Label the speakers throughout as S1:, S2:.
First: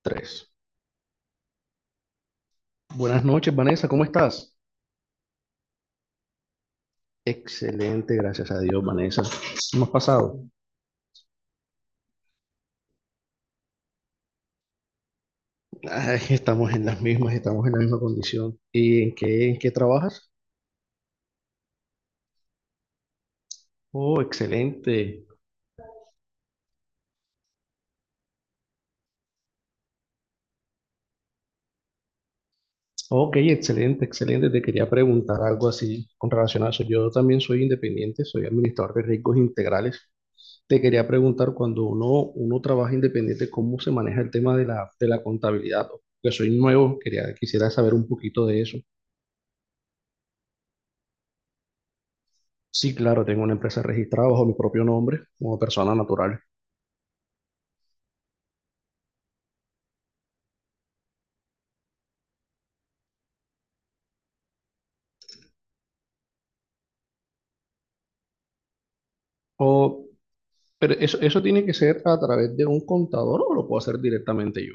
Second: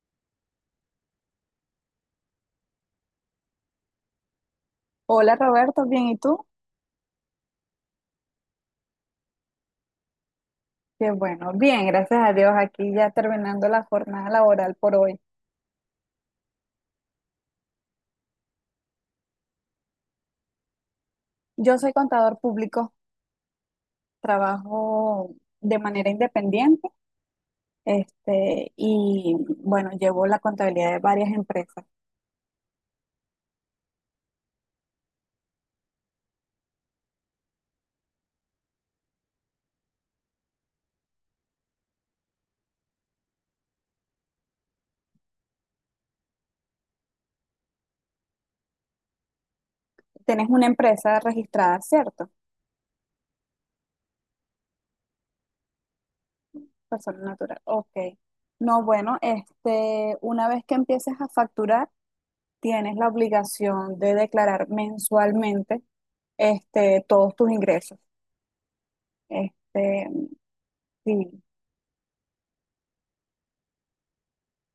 S1: Tres. Buenas noches, Vanessa, ¿cómo estás?
S2: Hola Roberto, bien, ¿y tú?
S1: Excelente, gracias a Dios, Vanessa. ¿Cómo has pasado?
S2: Qué bueno, bien, gracias a Dios, aquí ya terminando la jornada laboral por hoy.
S1: Ay, estamos en las mismas, estamos en la misma condición. ¿Y en qué trabajas?
S2: Yo soy contador público,
S1: Oh, excelente.
S2: trabajo de manera independiente, y bueno, llevo la contabilidad de varias empresas.
S1: Ok, excelente, excelente. Te quería preguntar algo así con relación a eso. Yo también soy independiente, soy administrador de riesgos integrales. Te quería preguntar, cuando uno trabaja independiente, ¿cómo se maneja el tema de la contabilidad? Porque soy nuevo, quisiera saber un poquito de eso.
S2: Tenés una empresa registrada, ¿cierto?
S1: Sí, claro, tengo una empresa registrada bajo mi propio nombre como persona natural.
S2: Persona natural, ok. No, bueno, una vez que empieces a facturar, tienes la obligación de declarar mensualmente, todos tus ingresos.
S1: O,
S2: Este,
S1: pero eso,
S2: sí.
S1: eso tiene que ser a través de un contador o lo puedo hacer directamente yo.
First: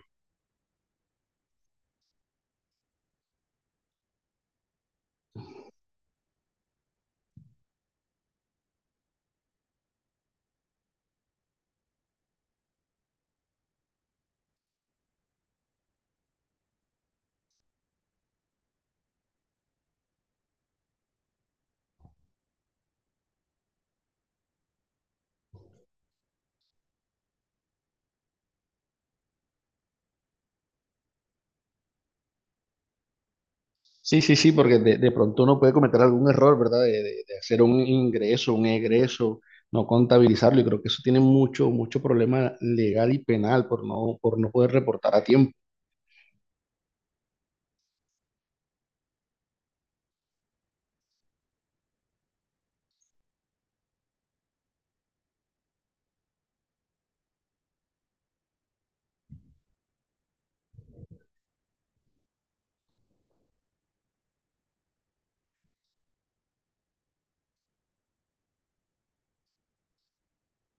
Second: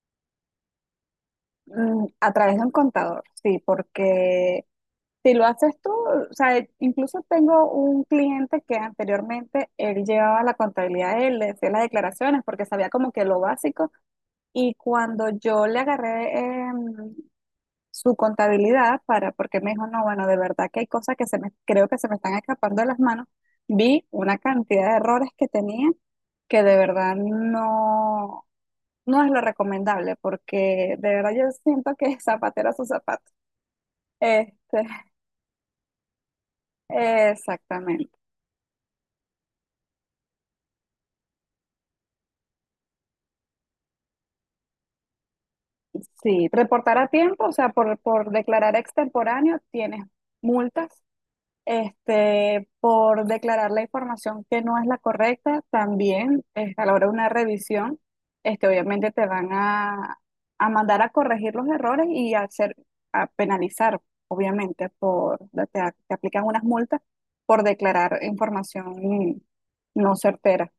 S2: A través de un contador, sí, porque si lo haces tú, o sea, incluso tengo un cliente que anteriormente él llevaba la contabilidad, él le hacía las declaraciones porque sabía como que lo básico y cuando yo le agarré su contabilidad para, porque me dijo, no, bueno, de verdad que hay cosas que se me, creo que se me están escapando de las manos, vi una cantidad de errores que tenía que de verdad no, no es lo recomendable porque de verdad yo siento que es zapatero a su zapato.
S1: Sí, sí, sí,
S2: Este,
S1: porque de pronto uno puede cometer algún error, ¿verdad? De hacer un
S2: Exactamente.
S1: ingreso, un egreso, no contabilizarlo. Y creo que eso tiene mucho, mucho problema legal y penal por no poder reportar a tiempo.
S2: Sí, reportar a tiempo, o sea, por declarar extemporáneo tienes multas por declarar la información que no es la correcta, también a la hora de una revisión, obviamente te van a mandar a corregir los errores y a, hacer, a penalizar, obviamente, te, te aplican unas multas por declarar información no certera.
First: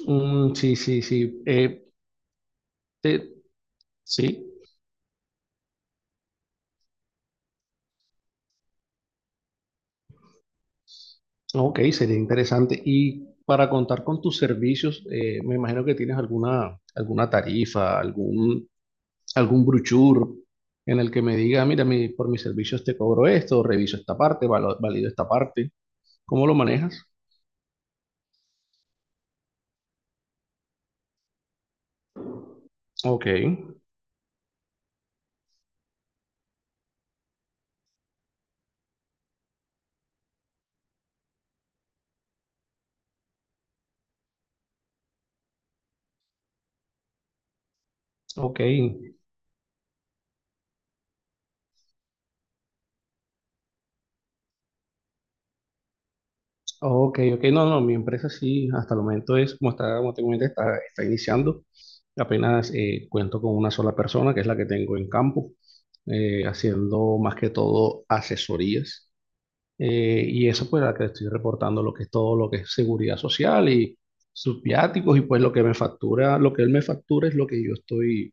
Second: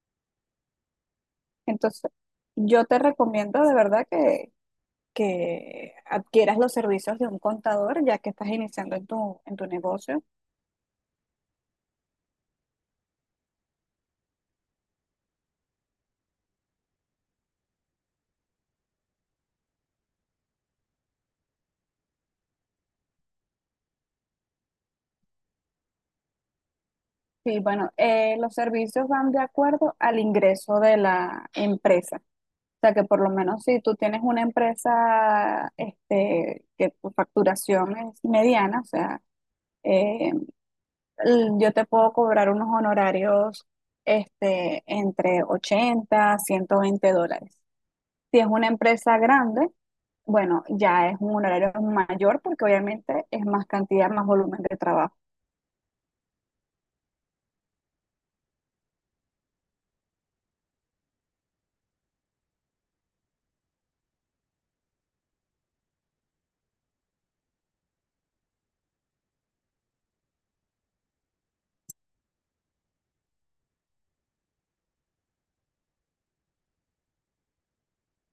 S1: Mm, sí, sí, sí.
S2: Entonces, yo te
S1: Te-
S2: recomiendo de verdad que,
S1: sí.
S2: que adquieras los servicios de un contador ya que estás iniciando en tu negocio.
S1: Ok, sería interesante. Y para contar con tus servicios, me imagino que tienes alguna tarifa, algún brochure en el que me diga, mira, por mis servicios te cobro esto, reviso esta parte, valido esta parte. ¿Cómo lo manejas?
S2: Sí, bueno, los servicios van de acuerdo al ingreso de la empresa. O sea que por
S1: Ok,
S2: lo menos si tú tienes una empresa que tu facturación es mediana, o sea, eh, yo te puedo cobrar unos honorarios entre $80, $120. Si es
S1: ok,
S2: una empresa grande, bueno, ya es un honorario mayor porque obviamente es más cantidad, más volumen de trabajo.
S1: ok, ok. No, no, mi empresa sí, hasta el momento es, como está, como te comenté, está iniciando. Apenas cuento con una sola persona, que es la que tengo en campo, haciendo más que todo asesorías. Y eso pues la que estoy reportando lo que es todo lo que es seguridad social y sus viáticos, y pues lo que me factura, lo que él me factura, es lo que yo estoy,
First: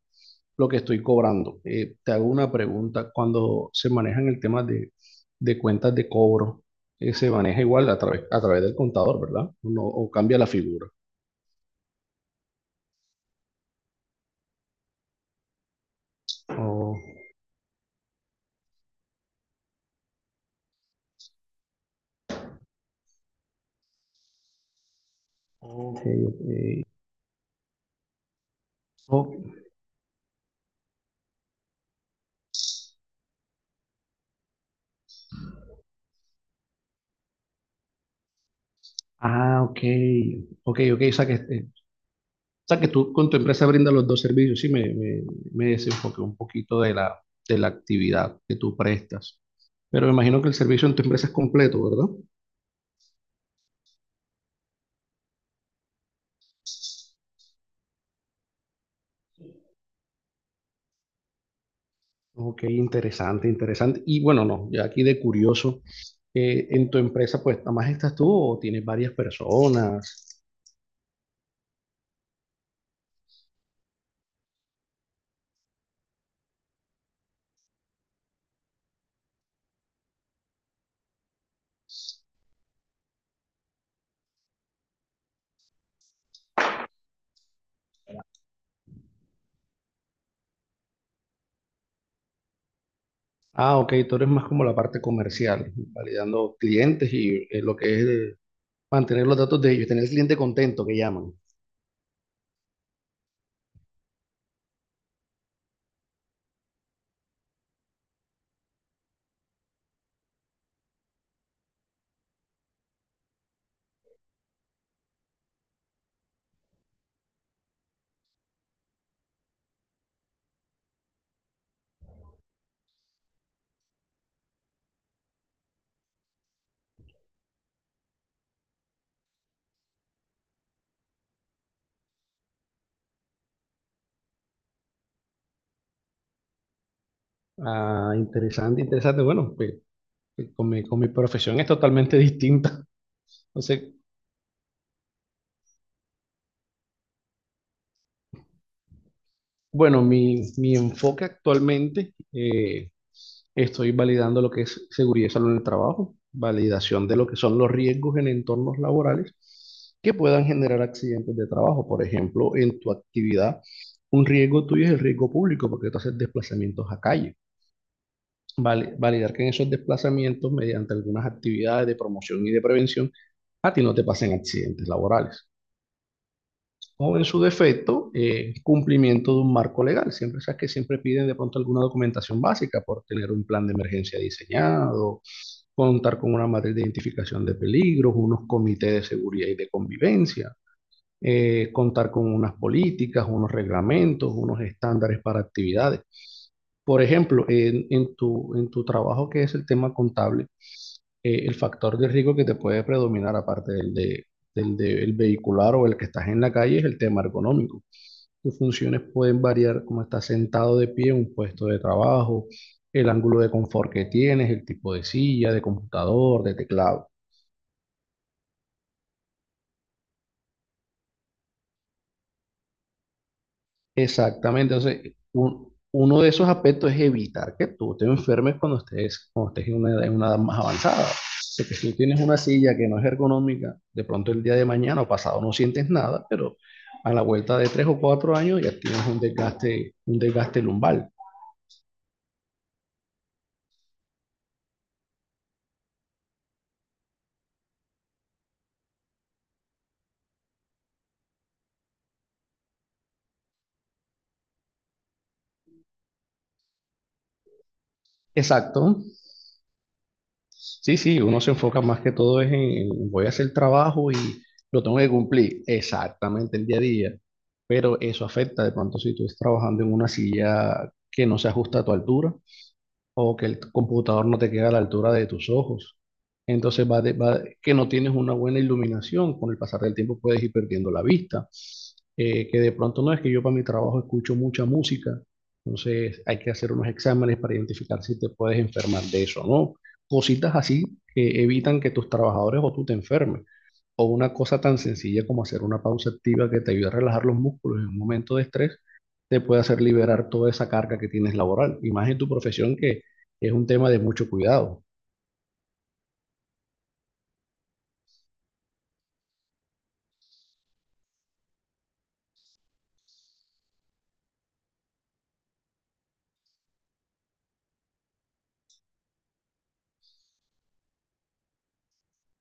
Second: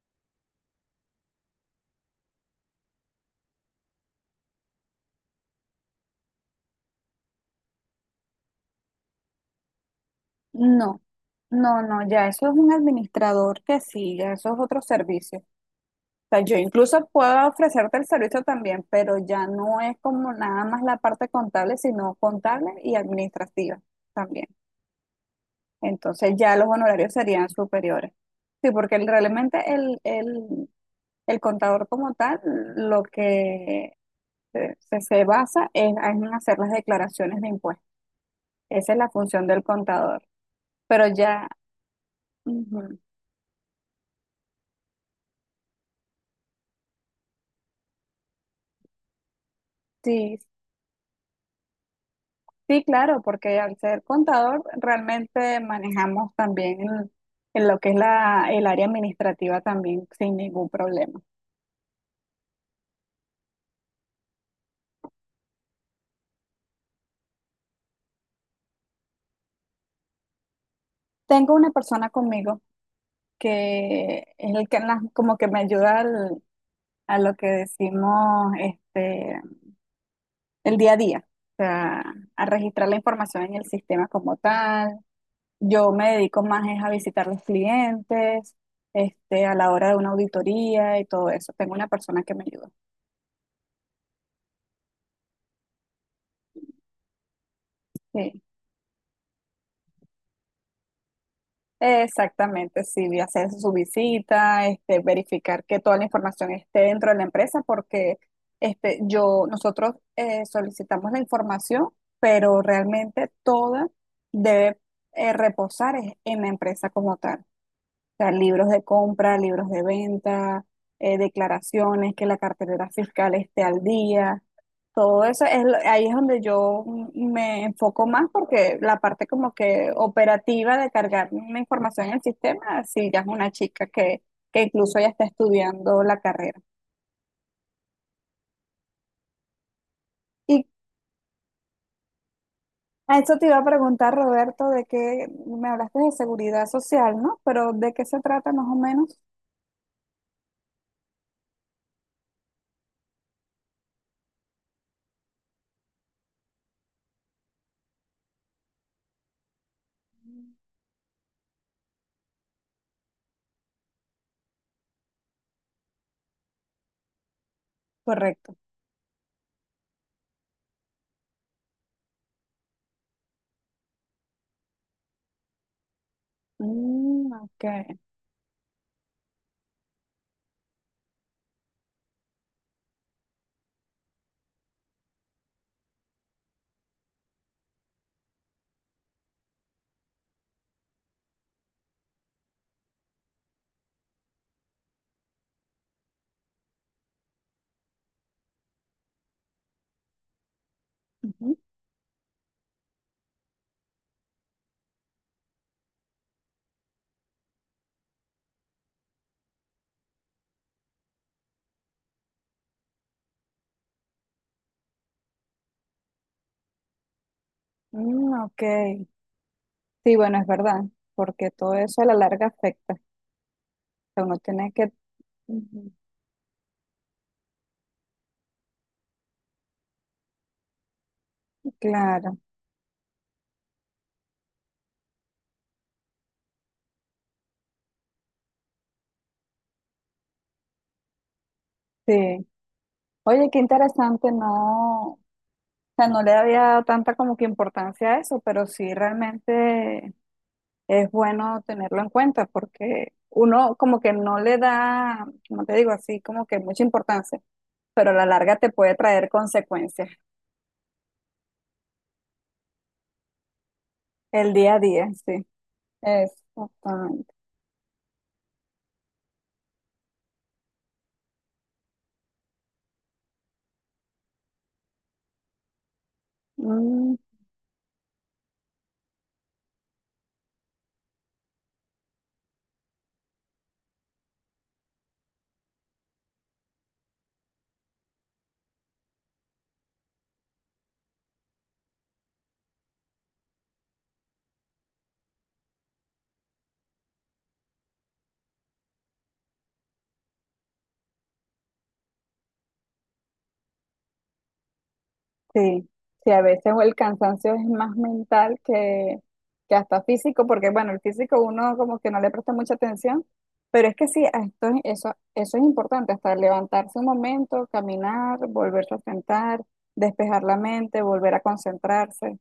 S1: lo que estoy cobrando. Te hago una pregunta, cuando se manejan el tema de cuentas de cobro, se maneja igual a través del contador, ¿verdad? ¿O no? ¿O cambia la figura?
S2: No, no, no, ya eso es un administrador que sí, ya eso es otro servicio. O sea, yo
S1: O-
S2: incluso puedo ofrecerte el servicio también, pero ya no es como nada más la parte contable, sino contable y administrativa también.
S1: Oh, sí,
S2: Entonces ya
S1: ok.
S2: los honorarios serían superiores. Sí, porque
S1: Oh,
S2: realmente el contador como tal lo que se basa es en hacer las declaraciones de impuestos. Esa es la función
S1: ah,
S2: del
S1: ok,
S2: contador.
S1: ok, ok,
S2: Pero
S1: o sea
S2: ya.
S1: que, o sea, que
S2: Ujú.
S1: tú con tu empresa brindas los dos servicios. Sí, me desenfoqué un poquito de la actividad que tú prestas. Pero me
S2: Sí,
S1: imagino que el servicio en tu empresa es completo, ¿verdad?
S2: sí, claro, porque al ser contador realmente manejamos también en lo que es el área administrativa también sin ningún problema.
S1: Ok, interesante, interesante. Y bueno, no, ya aquí de curioso, en tu empresa, pues, ¿nada más estás tú o tienes varias personas?
S2: Tengo una persona conmigo que es el que como que me ayuda a lo que decimos el día a día, o sea, a registrar la información en el sistema como tal. Yo me dedico más es a visitar los clientes, a la hora de una auditoría y todo eso. Tengo una persona que me ayuda.
S1: Ah, ok, tú eres más como la parte comercial, validando clientes y lo que es de
S2: Sí.
S1: mantener los datos de ellos, tener el cliente contento que llaman.
S2: Exactamente, sí, de hacer su visita, verificar que toda la información esté dentro de la empresa, porque yo, nosotros solicitamos la información, pero realmente toda debe reposar en la empresa como tal sea, libros de compra, libros de venta, declaraciones, que la cartera fiscal esté al día. Todo eso es, ahí es donde yo me enfoco más porque la parte como que operativa de cargar una información en el sistema, sí, ya es una chica que incluso ya está estudiando la carrera.
S1: Ah, interesante, interesante. Bueno, pues, que
S2: Y
S1: con mi profesión es totalmente distinta.
S2: a eso te iba a
S1: Entonces,
S2: preguntar, Roberto, de que me hablaste de seguridad social, ¿no? Pero ¿de qué se trata más o menos?
S1: bueno, mi enfoque actualmente, estoy validando lo que es seguridad y salud en el trabajo, validación de lo que son los riesgos en entornos laborales que puedan generar accidentes de trabajo. Por ejemplo, en tu actividad, un riesgo tuyo es el riesgo público porque tú haces desplazamientos a calle.
S2: Correcto.
S1: Vale, validar que en esos desplazamientos, mediante algunas actividades de promoción y de prevención, a ti no te pasen accidentes laborales. O en
S2: Mm,
S1: su
S2: ok.
S1: defecto, cumplimiento de un marco legal. Siempre sabes que siempre piden de pronto alguna documentación básica por tener un plan de emergencia diseñado, contar con una matriz de identificación de peligros, unos comités de seguridad y de convivencia, contar con unas políticas, unos reglamentos, unos estándares para actividades. Por ejemplo, en tu trabajo que es el tema contable, el
S2: Ujú.
S1: factor de riesgo que te puede predominar, aparte del el vehicular o el que estás en la calle, es el tema ergonómico. Tus funciones pueden variar como estás sentado de pie en un puesto de trabajo, el ángulo de confort que tienes, el tipo de silla, de computador, de teclado.
S2: Mm, ok. Sí, bueno, es verdad, porque todo eso a la larga afecta. O sea, uno tiene
S1: Exactamente,
S2: que.
S1: entonces
S2: Ujú.
S1: uno de esos aspectos es evitar que tú te enfermes cuando estés en una edad más avanzada. Porque si tú tienes una
S2: Claro,
S1: silla que no es ergonómica, de pronto el día de mañana o pasado no sientes nada, pero a la vuelta de 3 o 4 años ya tienes un desgaste lumbar.
S2: sí. Oye, qué interesante, no, o sea, no le había dado tanta como que importancia a eso, pero sí realmente es bueno tenerlo en cuenta, porque uno como que no le da, como te digo, así como que mucha importancia, pero a la larga te
S1: Exacto.
S2: puede traer consecuencias
S1: Sí, sí, uno se enfoca más que todo es en voy a hacer trabajo y
S2: el día a
S1: lo tengo
S2: día,
S1: que
S2: sí.
S1: cumplir exactamente el día a día,
S2: Exactamente.
S1: pero eso afecta de pronto si tú estás trabajando en una silla que no se ajusta a tu altura, o que el computador no te queda a la altura de tus ojos. Entonces
S2: Mm,
S1: que no tienes una buena iluminación, con el pasar del tiempo puedes ir perdiendo la vista. Que de pronto no es que yo para mi trabajo escucho mucha música, entonces hay que hacer unos exámenes para identificar si te puedes enfermar de eso, ¿no? Cositas así que evitan que tus trabajadores o tú te enfermes. O una cosa tan sencilla como hacer una pausa activa que te ayude a relajar los músculos en un momento de estrés, te puede hacer liberar toda esa carga que tienes laboral. Y más en tu profesión que es un tema de mucho cuidado.
S2: Sí, sí, a veces el cansancio es más mental que hasta físico, porque bueno, el físico uno como que no le presta mucha atención, pero es que sí, a esto, eso es importante, hasta levantarse un momento, caminar, volverse a sentar, despejar la mente, volver a concentrarse.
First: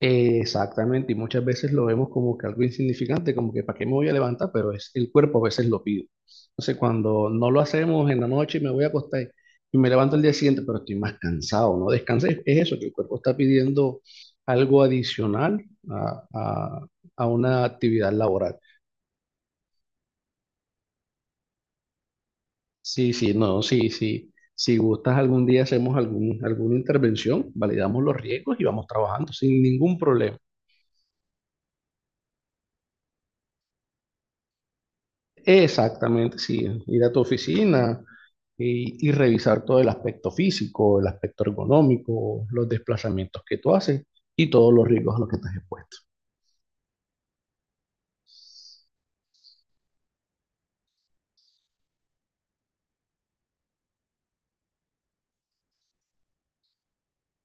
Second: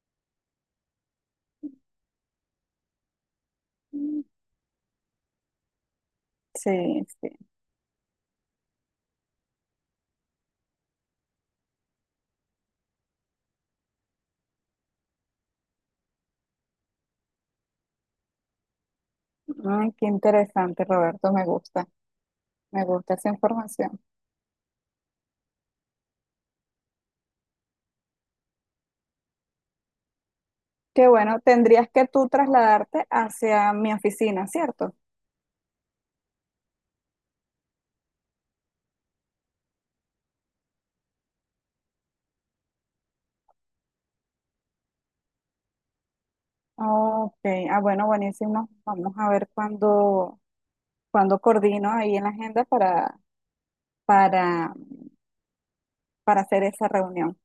S1: Exactamente, y muchas veces lo vemos como que algo insignificante, como que para qué me voy a
S2: Mm,
S1: levantar, pero es el cuerpo a veces lo pide. Entonces,
S2: sí,
S1: cuando
S2: sí.
S1: no lo hacemos en la noche, me voy a acostar y me levanto el día siguiente, pero estoy más cansado, ¿no? Descansé, es eso, que el cuerpo está pidiendo algo adicional a, a- a una actividad laboral.
S2: Ay, qué interesante, Roberto, me
S1: Sí,
S2: gusta esa
S1: sí, no, sí,
S2: información.
S1: sí. Si gustas, algún día hacemos alguna intervención, validamos los riesgos y vamos trabajando sin ningún problema.
S2: Qué bueno, tendrías que tú trasladarte hacia mi oficina, ¿cierto?
S1: Exactamente, sí. Ir a tu oficina y revisar todo el aspecto físico, el aspecto ergonómico, los desplazamientos que tú haces y todos los riesgos a los que estás expuesto.
S2: Ok, ah, bueno, buenísimo. Vamos a ver cuándo coordino ahí en la agenda para, para hacer esa reunión.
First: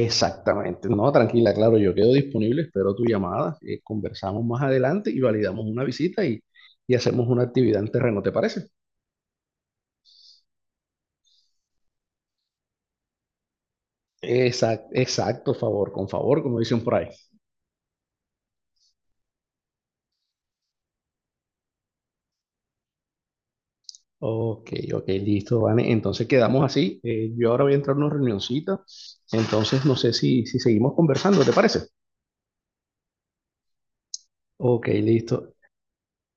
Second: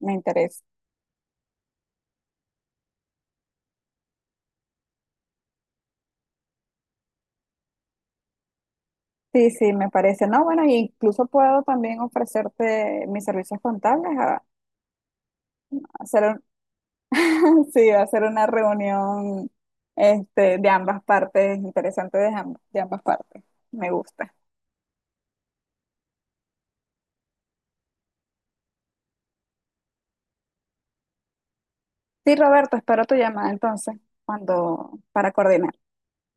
S2: Me interesa.
S1: No, tranquila, claro, yo quedo disponible, espero tu llamada, conversamos más adelante y validamos una visita y hacemos una actividad en terreno, ¿te parece?
S2: Sí, sí, me parece. No, bueno, incluso puedo también ofrecerte mis servicios contables a,
S1: Exacto, exacto, favor, con
S2: hacer
S1: favor,
S2: un-
S1: como dicen por ahí.
S2: sí, a hacer una reunión de ambas partes, interesante de ambas partes. Me gusta.
S1: Ok, ok, listo, Vane. Entonces quedamos así. Yo ahora voy a entrar a una reunioncita. Entonces no sé si seguimos conversando, ¿te parece?
S2: Sí, Roberto, espero tu llamada entonces
S1: Ok,
S2: cuando para
S1: listo,
S2: coordinar.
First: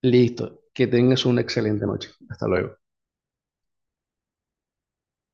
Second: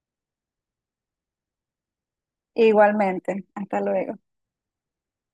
S1: listo. Que tengas una excelente noche. Hasta luego.
S2: Igualmente, hasta luego.